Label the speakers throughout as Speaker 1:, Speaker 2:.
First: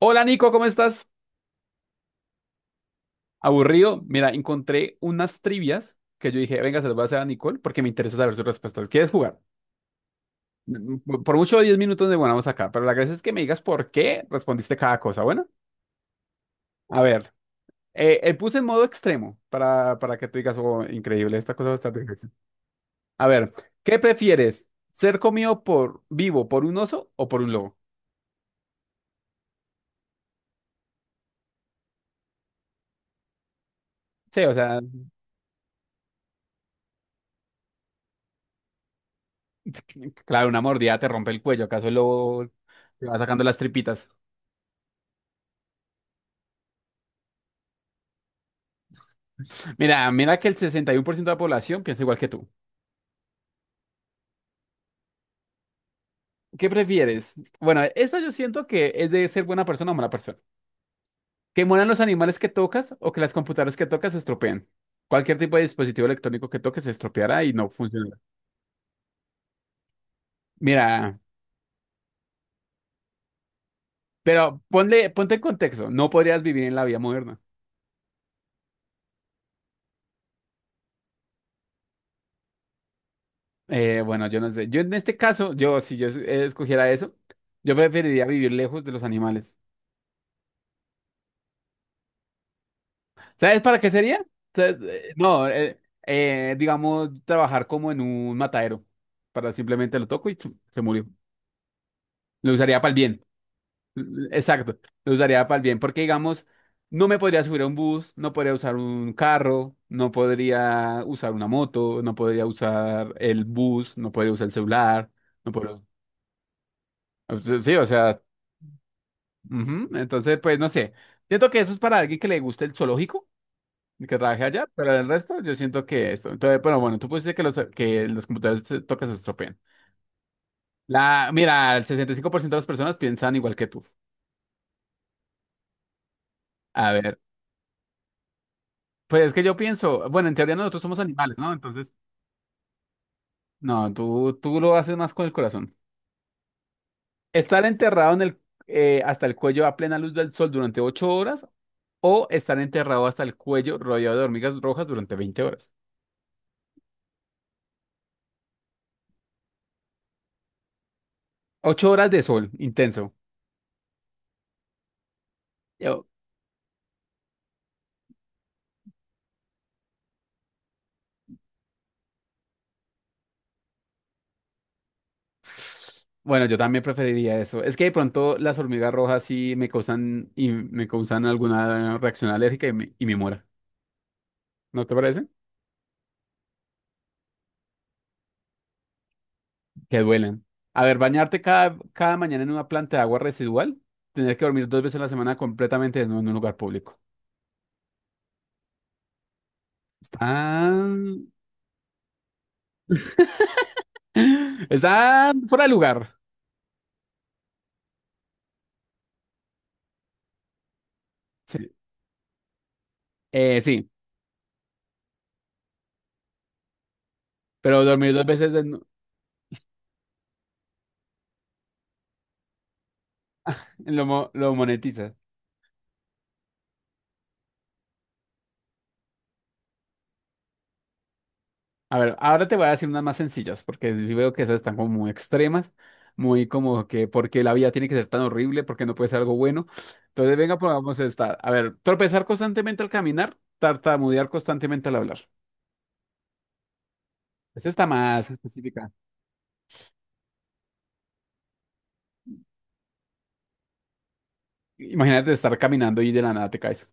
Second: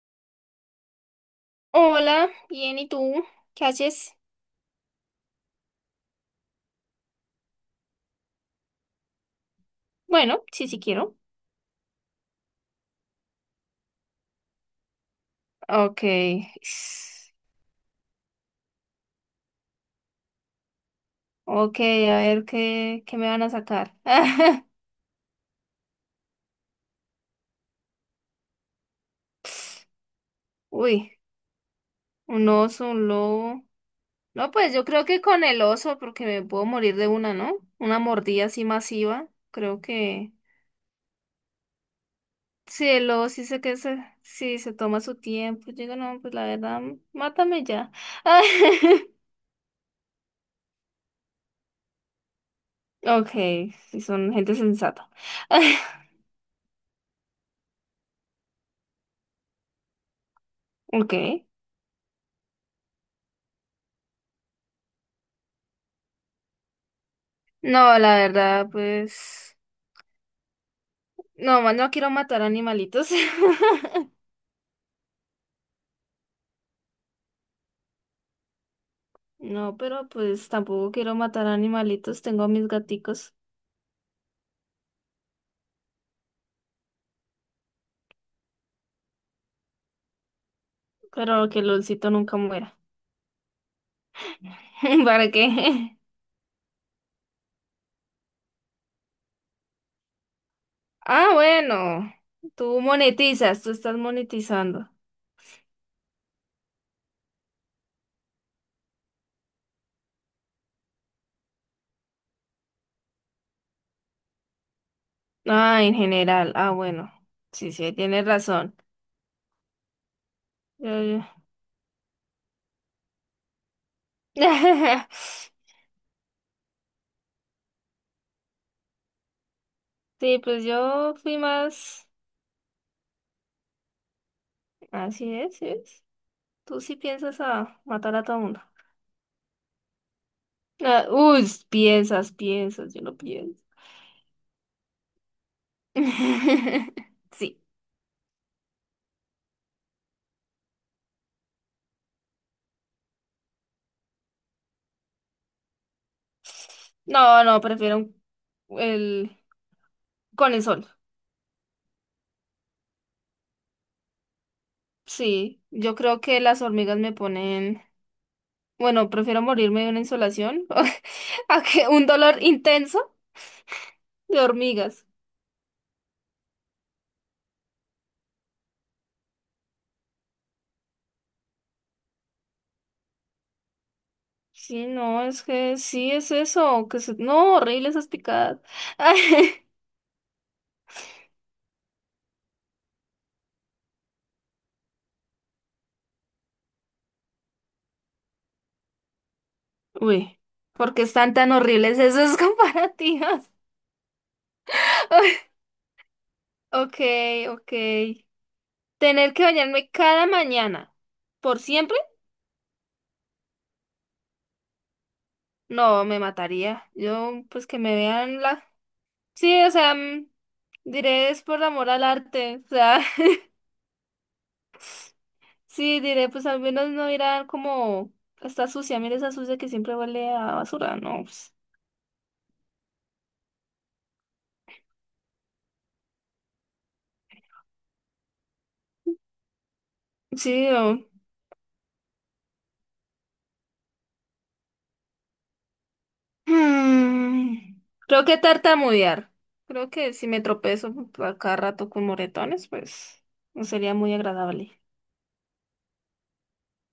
Speaker 1: Hola Nico, ¿cómo estás?
Speaker 2: Hola, bien, ¿y tú? ¿Qué
Speaker 1: Aburrido.
Speaker 2: haces?
Speaker 1: Mira, encontré unas trivias que yo dije, venga, se las voy a hacer a Nicole porque me interesa saber sus respuestas. ¿Quieres jugar?
Speaker 2: Bueno, sí quiero.
Speaker 1: Por mucho 10 minutos de vamos acá, pero la gracia es que me digas por qué respondiste cada cosa. Bueno,
Speaker 2: Ok.
Speaker 1: a ver, puse en modo extremo para que tú digas, oh, increíble, esta cosa va a
Speaker 2: Ok,
Speaker 1: estar
Speaker 2: a
Speaker 1: difícil.
Speaker 2: ver qué
Speaker 1: A
Speaker 2: me van a
Speaker 1: ver,
Speaker 2: sacar.
Speaker 1: ¿qué prefieres? ¿Ser comido por vivo por un oso o por un lobo?
Speaker 2: Uy, un oso, un lobo.
Speaker 1: Sí,
Speaker 2: No,
Speaker 1: o
Speaker 2: pues
Speaker 1: sea,
Speaker 2: yo creo que con el oso, porque me puedo morir de una, ¿no? Una mordida así masiva. Creo que.
Speaker 1: claro, una mordida te rompe el cuello. ¿Acaso el lobo
Speaker 2: Sí,
Speaker 1: te
Speaker 2: el
Speaker 1: va
Speaker 2: lobo
Speaker 1: sacando
Speaker 2: sí
Speaker 1: las
Speaker 2: sé que se,
Speaker 1: tripitas?
Speaker 2: sí, se toma su tiempo. Yo digo, no, pues la verdad, mátame ya.
Speaker 1: Mira, mira que el 61% de la población piensa igual que tú.
Speaker 2: Ok, si son gente sensata.
Speaker 1: ¿Qué prefieres? Bueno, esta yo siento que es de ser buena persona o mala persona.
Speaker 2: Ok.
Speaker 1: ¿Que mueran los animales que tocas o que las computadoras que tocas se estropeen? Cualquier tipo de dispositivo electrónico que toques se estropeará y no
Speaker 2: No,
Speaker 1: funcionará.
Speaker 2: la verdad, pues...
Speaker 1: Mira,
Speaker 2: No, no quiero matar animalitos.
Speaker 1: pero ponte en contexto. No podrías vivir en la vida moderna.
Speaker 2: No, pero pues tampoco quiero matar animalitos. Tengo a mis gaticos.
Speaker 1: Bueno, yo no sé. Yo en este caso, yo si escogiera eso, yo preferiría vivir lejos de los animales.
Speaker 2: Pero que Lolcito nunca muera.
Speaker 1: ¿Sabes para qué sería? Sa-
Speaker 2: ¿Para
Speaker 1: No,
Speaker 2: qué?
Speaker 1: Digamos, trabajar como en un matadero. Para simplemente lo toco y chu, se murió.
Speaker 2: Ah, bueno.
Speaker 1: Lo usaría
Speaker 2: Tú
Speaker 1: para el bien.
Speaker 2: monetizas, tú estás
Speaker 1: Exacto.
Speaker 2: monetizando.
Speaker 1: Lo usaría para el bien. Porque, digamos, no me podría subir a un bus, no podría usar un carro, no podría usar una moto, no podría usar el bus, no podría usar el celular, no podría.
Speaker 2: Ah, en general. Ah, bueno. Sí,
Speaker 1: Sí, o
Speaker 2: sí,
Speaker 1: sea,
Speaker 2: tienes razón.
Speaker 1: ujú. Entonces, pues no sé.
Speaker 2: Yo- yo-
Speaker 1: Siento que eso es para alguien que le guste el zoológico, que trabajé allá, pero el resto yo siento que esto. Entonces, bueno, bueno, tú pusiste que los computadores te tocan se estropean.
Speaker 2: Sí, pues yo fui
Speaker 1: Mira, el
Speaker 2: más...
Speaker 1: 65% de las personas piensan igual que tú.
Speaker 2: Así es, sí es. Tú
Speaker 1: A
Speaker 2: sí
Speaker 1: ver,
Speaker 2: piensas a matar a todo mundo.
Speaker 1: pues es que yo pienso, bueno, en teoría nosotros somos
Speaker 2: Ah,
Speaker 1: animales,
Speaker 2: uy,
Speaker 1: ¿no? Entonces,
Speaker 2: piensas, piensas, yo no pienso.
Speaker 1: no, tú lo haces más con el corazón.
Speaker 2: Sí.
Speaker 1: Estar enterrado hasta el cuello a plena luz del sol durante 8 horas, o estar enterrado hasta el cuello rodeado de hormigas rojas durante veinte horas.
Speaker 2: No, no, prefiero el con el sol.
Speaker 1: 8 horas de sol intenso.
Speaker 2: Sí, yo creo que las hormigas me ponen, bueno, prefiero morirme de una insolación a que un dolor intenso de hormigas.
Speaker 1: Bueno, yo también preferiría eso. Es que de pronto las hormigas rojas sí me causan alguna reacción alérgica y me muera. ¿No
Speaker 2: Sí,
Speaker 1: te
Speaker 2: no,
Speaker 1: parece?
Speaker 2: es que sí es eso, que se... no, horrible esas picadas.
Speaker 1: Que duelen. A ver, bañarte cada mañana en una planta de agua residual, tener que dormir dos veces a la semana completamente en un lugar público.
Speaker 2: Uy, ¿por qué
Speaker 1: Están,
Speaker 2: están tan horribles esas comparativas?
Speaker 1: están fuera de lugar.
Speaker 2: Ok, ok. Tener que bañarme cada mañana. ¿Por
Speaker 1: Sí,
Speaker 2: siempre?
Speaker 1: Sí,
Speaker 2: No, me mataría. Yo, pues que
Speaker 1: pero
Speaker 2: me
Speaker 1: dormir dos
Speaker 2: vean
Speaker 1: veces
Speaker 2: la...
Speaker 1: en
Speaker 2: Sí, o sea, diré es por amor al arte. O sea,
Speaker 1: lo monetiza.
Speaker 2: sí, diré, pues al menos no irá como... Está sucia, mira esa sucia que siempre huele a basura. No, pues,
Speaker 1: A ver, ahora te voy a decir unas más sencillas, porque sí veo que esas están como muy extremas, muy como que porque la vida tiene que ser tan horrible, porque no puede ser algo bueno. Entonces, venga,
Speaker 2: Sí, o-
Speaker 1: probamos esta. A ver, tropezar constantemente al caminar, tartamudear constantemente al hablar. Esta
Speaker 2: Mm,
Speaker 1: está
Speaker 2: Creo
Speaker 1: más
Speaker 2: que
Speaker 1: específica.
Speaker 2: tartamudear. Creo que si me tropezo a cada rato con moretones, pues no sería muy agradable.
Speaker 1: Imagínate estar caminando y de la nada te caes.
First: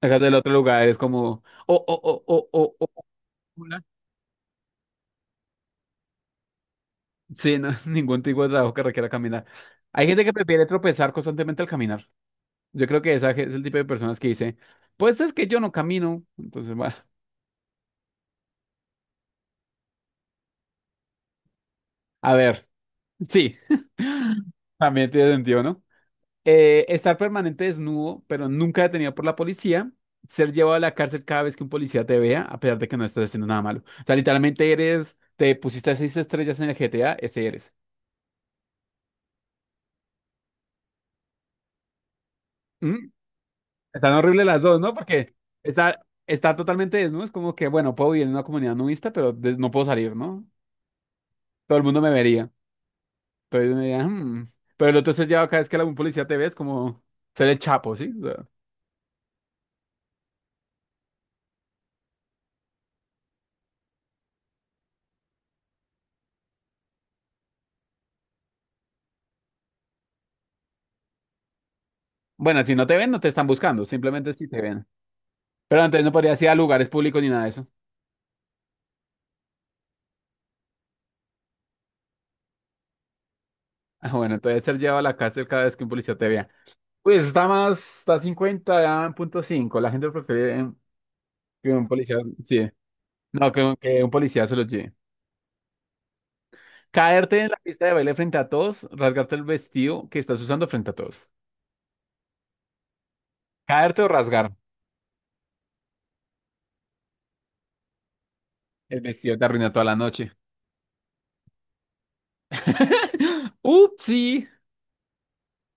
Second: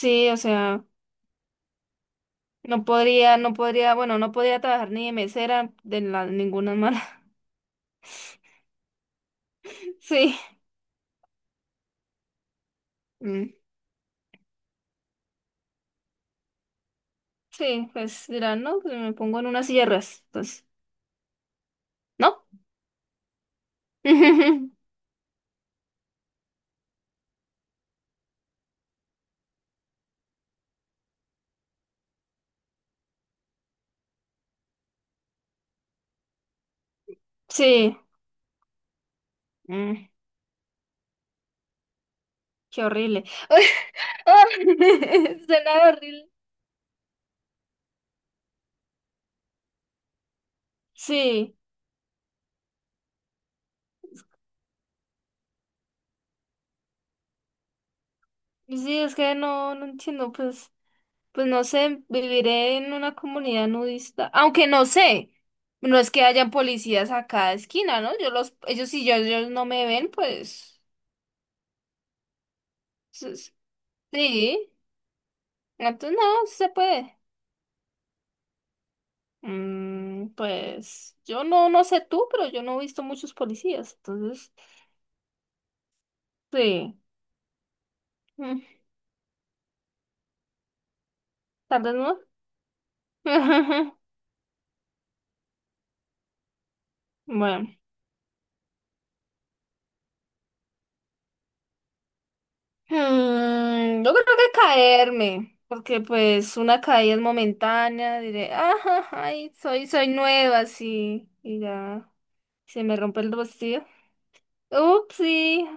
Speaker 1: Acá del
Speaker 2: o
Speaker 1: otro
Speaker 2: sea...
Speaker 1: lugar es como, oh, oh, oh, oh, oh,
Speaker 2: No
Speaker 1: oh, oh,
Speaker 2: podría, no
Speaker 1: hola.
Speaker 2: podría, bueno, no podría trabajar ni de mesera de la, ninguna mala.
Speaker 1: Sí, no, ningún tipo de trabajo que requiera caminar. Hay gente que
Speaker 2: Sí,
Speaker 1: prefiere tropezar constantemente al caminar. Yo creo que esa
Speaker 2: mm,
Speaker 1: es el tipo de personas que dice, pues es que yo no camino. Entonces, bueno,
Speaker 2: sí, pues dirán, no, pues me pongo en unas sierras, entonces,
Speaker 1: a
Speaker 2: ¿no?
Speaker 1: ver, sí, también tiene sentido, ¿no? Estar permanente desnudo, pero nunca detenido por la policía. Ser llevado a la cárcel cada vez que un policía te vea, a pesar de que no estás haciendo nada malo. O sea, literalmente eres, te pusiste seis estrellas en el GTA, ese eres.
Speaker 2: Sí, mm, qué
Speaker 1: ¿Mm?
Speaker 2: horrible.
Speaker 1: Están
Speaker 2: Ah,
Speaker 1: horribles las dos, ¿no? Porque
Speaker 2: suena horrible.
Speaker 1: está totalmente desnudo, es como que, bueno, puedo vivir en una comunidad nudista, pero no puedo salir, ¿no?
Speaker 2: Sí,
Speaker 1: Todo el mundo me vería. Entonces, uno diría, "Hmm". Pero entonces ya cada vez que algún policía te ve es como ser el chapo, ¿sí? O sea,
Speaker 2: sí, es que no, no entiendo, pues, pues no sé, viviré en una comunidad nudista, aunque no sé. No es que hayan policías a cada esquina, ¿no? Yo los, ellos si yo, ellos no me ven, pues.
Speaker 1: bueno, si no te ven, no te están
Speaker 2: Pues,
Speaker 1: buscando, simplemente si te
Speaker 2: sí,
Speaker 1: ven. Pero entonces no
Speaker 2: entonces
Speaker 1: podrías
Speaker 2: no,
Speaker 1: ir
Speaker 2: sí
Speaker 1: a
Speaker 2: se
Speaker 1: lugares
Speaker 2: puede.
Speaker 1: públicos ni nada de eso.
Speaker 2: Mm, pues yo no, no sé tú, pero yo no he visto muchos policías,
Speaker 1: Ah, bueno,
Speaker 2: entonces
Speaker 1: entonces ser llevado a la cárcel cada vez que un policía te vea.
Speaker 2: sí,
Speaker 1: Pues está más, está
Speaker 2: mm,
Speaker 1: cincuenta ya en punto cinco. La gente prefiere que
Speaker 2: tal
Speaker 1: un
Speaker 2: vez
Speaker 1: policía,
Speaker 2: no.
Speaker 1: sí. No, que un policía se los lleve. Caerte en la
Speaker 2: Bueno,
Speaker 1: pista de baile frente a todos, rasgarte el vestido que estás usando frente a todos. Caerte
Speaker 2: mm,
Speaker 1: o
Speaker 2: yo creo
Speaker 1: rasgar.
Speaker 2: que caerme, porque pues una caída es momentánea, diré,
Speaker 1: El
Speaker 2: ajá,
Speaker 1: vestido te
Speaker 2: ay,
Speaker 1: arruinó toda
Speaker 2: soy,
Speaker 1: la
Speaker 2: soy
Speaker 1: noche.
Speaker 2: nueva, sí, y ya se me rompe el vestido.
Speaker 1: Upsi.
Speaker 2: Ups, sí,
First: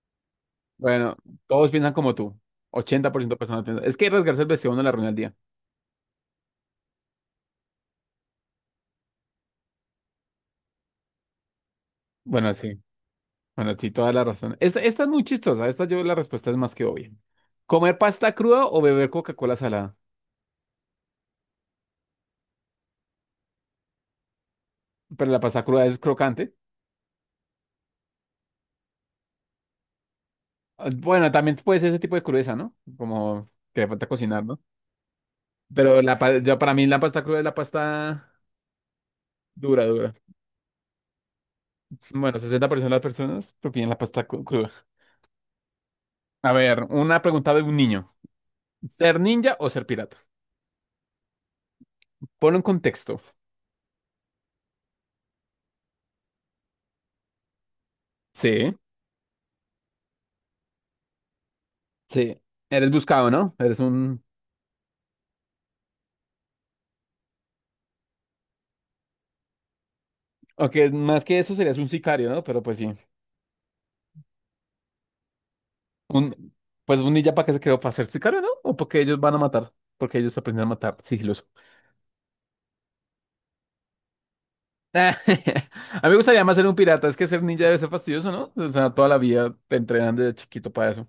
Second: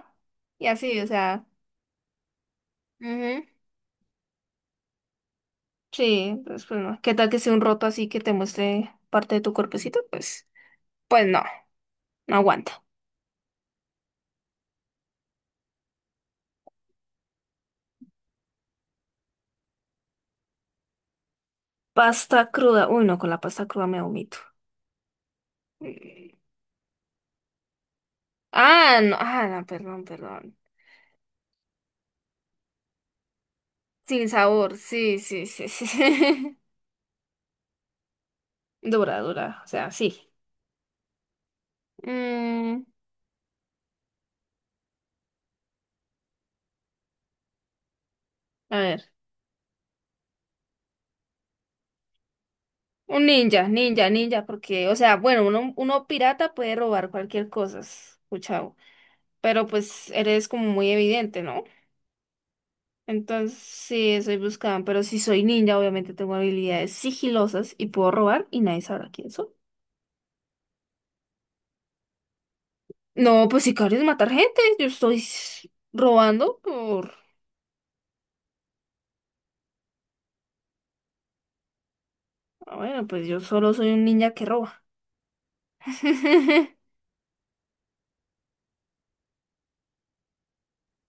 Speaker 2: y así, o
Speaker 1: Bueno,
Speaker 2: sea.
Speaker 1: todos piensan como tú. 80% de personas piensan. Es que rasgarse el vestido no le arruina el día.
Speaker 2: Sí, entonces pues no. ¿Qué tal que sea un roto así que te muestre parte de tu cuerpecito? Pues, pues no, no
Speaker 1: Bueno, sí.
Speaker 2: aguanta.
Speaker 1: Bueno, sí, toda la razón. Esta es muy chistosa. Esta yo la respuesta es más que obvia. ¿Comer pasta cruda o beber Coca-Cola salada?
Speaker 2: Pasta cruda. Uy, no, con la pasta cruda me vomito.
Speaker 1: Pero la pasta cruda es
Speaker 2: Mm.
Speaker 1: crocante.
Speaker 2: Ah, no, ah, no, perdón, perdón.
Speaker 1: Ah, bueno, también puede ser ese tipo de crudeza, ¿no? Como que le falta
Speaker 2: Sin
Speaker 1: cocinar, ¿no?
Speaker 2: sabor, sí, sí, sí,
Speaker 1: Pero
Speaker 2: sí.
Speaker 1: ya para mí la pasta cruda es la pasta
Speaker 2: Dura, dura, o
Speaker 1: dura,
Speaker 2: sea,
Speaker 1: dura.
Speaker 2: sí.
Speaker 1: Bueno, sesenta por
Speaker 2: Mm,
Speaker 1: ciento de las personas prefieren la cruda. A ver, una pregunta de un niño.
Speaker 2: a ver,
Speaker 1: ¿Ser ninja o ser pirata? Ponlo en contexto.
Speaker 2: un ninja, ninja, ninja, porque, o sea, bueno, uno, uno pirata puede robar cualquier cosa,
Speaker 1: Sí.
Speaker 2: escuchado, pero pues eres como muy evidente, ¿no?
Speaker 1: Sí, eres buscado, ¿no?
Speaker 2: Entonces,
Speaker 1: Eres un...
Speaker 2: sí, soy buscada, pero si soy ninja, obviamente tengo habilidades sigilosas y puedo robar y nadie sabrá quién soy.
Speaker 1: Aunque más que eso serías un sicario, ¿no? Pero pues sí.
Speaker 2: No, pues sicario es matar gente. Yo estoy
Speaker 1: Un...
Speaker 2: robando
Speaker 1: Pues
Speaker 2: por...
Speaker 1: un ninja para qué se creó, para ser sicario, ¿no? O porque ellos van a matar. Porque ellos aprenden a matar sigiloso.
Speaker 2: Ah, bueno, pues yo solo soy un ninja que roba.
Speaker 1: A mí me gustaría más ser un pirata. Es que ser ninja debe ser fastidioso, ¿no? O sea, toda la vida te entrenan desde chiquito para eso.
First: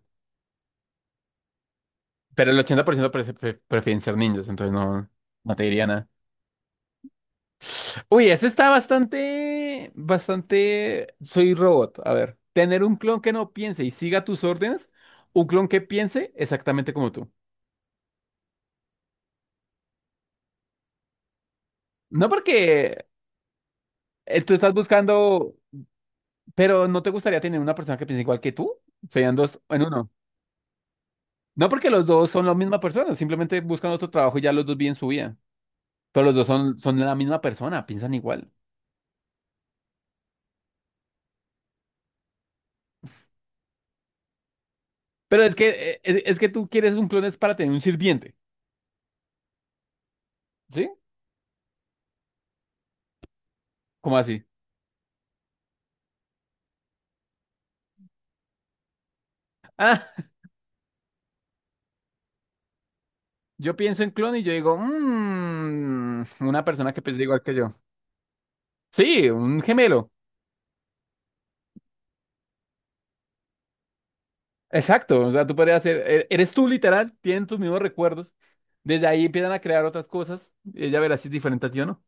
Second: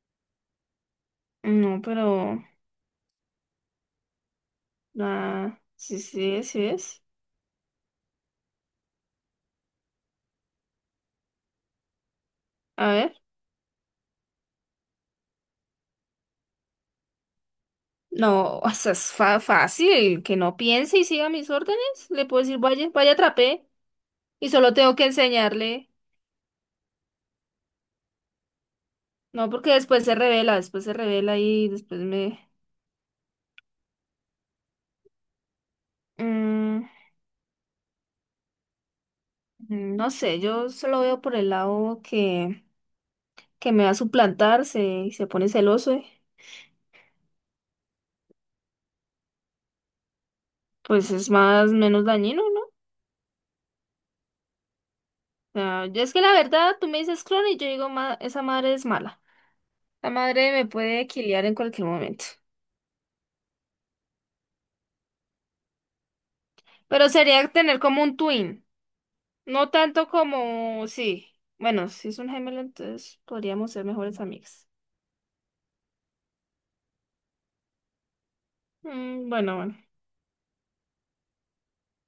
Speaker 2: No, pero...
Speaker 1: Pero el 80% prefieren ser ninjas, entonces no, no
Speaker 2: Ah,
Speaker 1: te
Speaker 2: sí,
Speaker 1: diría.
Speaker 2: sí, sí es.
Speaker 1: Uy, ese está bastante, bastante. Soy robot. A ver, tener
Speaker 2: A
Speaker 1: un
Speaker 2: ver.
Speaker 1: clon que no piense y siga tus órdenes, un clon que piense exactamente como tú.
Speaker 2: No, o sea, es fácil. Que no piense y siga mis órdenes. Le
Speaker 1: No
Speaker 2: puedo decir, vaya,
Speaker 1: porque
Speaker 2: vaya, atrapé. Y
Speaker 1: tú estás
Speaker 2: solo tengo que
Speaker 1: buscando,
Speaker 2: enseñarle.
Speaker 1: pero ¿no te gustaría tener una persona que piense igual que tú? Serían
Speaker 2: No,
Speaker 1: dos
Speaker 2: porque
Speaker 1: en uno.
Speaker 2: después se revela
Speaker 1: No
Speaker 2: y
Speaker 1: porque
Speaker 2: después
Speaker 1: los dos son
Speaker 2: me...
Speaker 1: la misma persona, simplemente buscan otro trabajo y ya los dos viven su vida. Pero los dos
Speaker 2: Mm,
Speaker 1: son la misma persona, piensan igual.
Speaker 2: no sé, yo solo veo por el lado que me va a suplantar, se
Speaker 1: Pero
Speaker 2: pone
Speaker 1: es que,
Speaker 2: celoso,
Speaker 1: es que tú quieres un clon es para tener un sirviente, ¿sí?
Speaker 2: pues es más, menos dañino, ¿no?
Speaker 1: ¿Cómo así?
Speaker 2: O sea, es que la verdad, tú me dices clon y yo digo, esa madre es mala. La madre me puede quiliar en cualquier momento.
Speaker 1: Yo pienso en clon y yo digo, "Mm, una persona que
Speaker 2: Pero
Speaker 1: piensa igual
Speaker 2: sería
Speaker 1: que yo".
Speaker 2: tener como un twin,
Speaker 1: Sí, un
Speaker 2: no tanto
Speaker 1: gemelo.
Speaker 2: como, sí, bueno, si es un gemelo, entonces podríamos ser mejores amigas.
Speaker 1: Exacto. O sea, tú podrías ser, eres tú literal, tienen tus mismos recuerdos. Desde ahí
Speaker 2: Mm,
Speaker 1: empiezan a crear otras cosas, y ella verá si es diferente a ti o no.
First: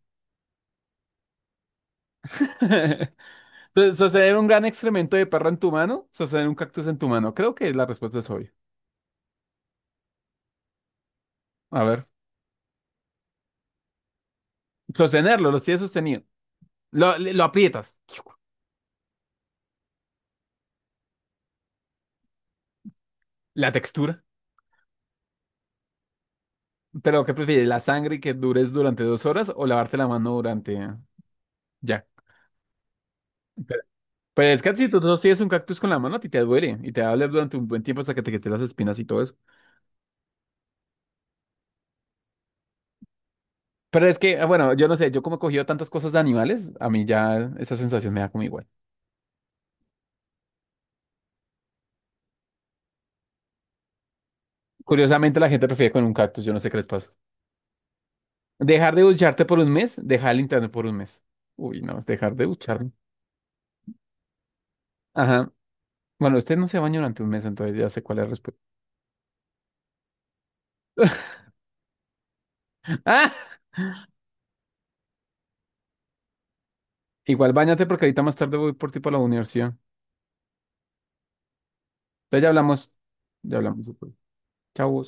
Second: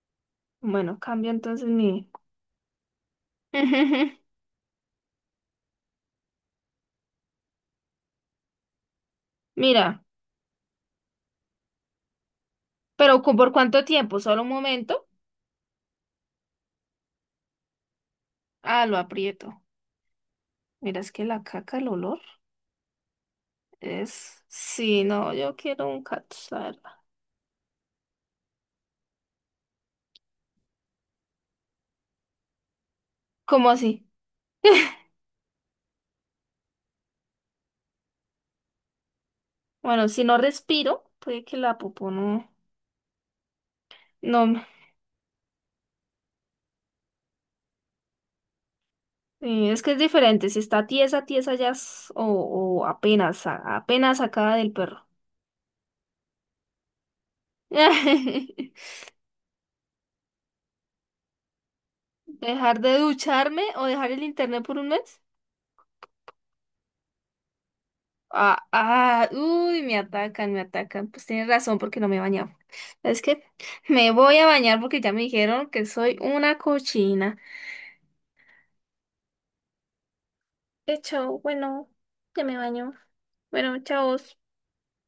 Speaker 2: bueno, cambio entonces mi...
Speaker 1: Entonces, sostener un gran excremento de perro en tu mano, sostener un cactus en tu mano. Creo que la respuesta es obvia.
Speaker 2: Mira,
Speaker 1: A ver,
Speaker 2: pero ¿por cuánto tiempo? ¿Solo un momento?
Speaker 1: sostenerlo, lo tienes sostenido. Lo aprietas.
Speaker 2: Ah, lo aprieto. Mira, es que la caca, el olor
Speaker 1: La textura.
Speaker 2: es... Sí, no, yo quiero un cactus, la verdad.
Speaker 1: Pero, ¿qué prefieres? ¿La sangre que dures durante dos horas o lavarte la mano durante... Ya.
Speaker 2: ¿Cómo así?
Speaker 1: Pero es que si tú sostienes un cactus con la mano, a ti te duele y te va a doler durante un buen tiempo hasta que te quiten las espinas y todo eso.
Speaker 2: Bueno, si no respiro, puede que la popó no...
Speaker 1: Pero es que, ah,
Speaker 2: No,
Speaker 1: bueno, yo no sé, yo como he cogido tantas cosas de animales, a mí ya esa sensación me da como igual.
Speaker 2: sí, es que es diferente. Si está tiesa, tiesa ya o apenas, apenas sacada del perro.
Speaker 1: Curiosamente, la gente prefiere con un cactus, yo no sé qué les pasa. Dejar de ducharte por un mes, dejar el internet por un mes. Uy, no, dejar de
Speaker 2: ¿Dejar
Speaker 1: ducharme.
Speaker 2: de ducharme o dejar el internet por un mes?
Speaker 1: Ajá. Bueno, usted no se baña durante un mes, entonces ya sé cuál es la respuesta.
Speaker 2: Ah, ah, uy, me atacan, me atacan. Pues tienes razón porque no me he bañado. Es
Speaker 1: ¡Ah!
Speaker 2: que me voy a bañar porque ya me dijeron que soy una cochina.
Speaker 1: Igual bañate porque ahorita más tarde voy por ti para la universidad.
Speaker 2: Chao, bueno,
Speaker 1: Entonces
Speaker 2: ya
Speaker 1: ya
Speaker 2: me
Speaker 1: hablamos.
Speaker 2: baño.
Speaker 1: Ya
Speaker 2: Bueno,
Speaker 1: hablamos después.
Speaker 2: chao.
Speaker 1: Chau.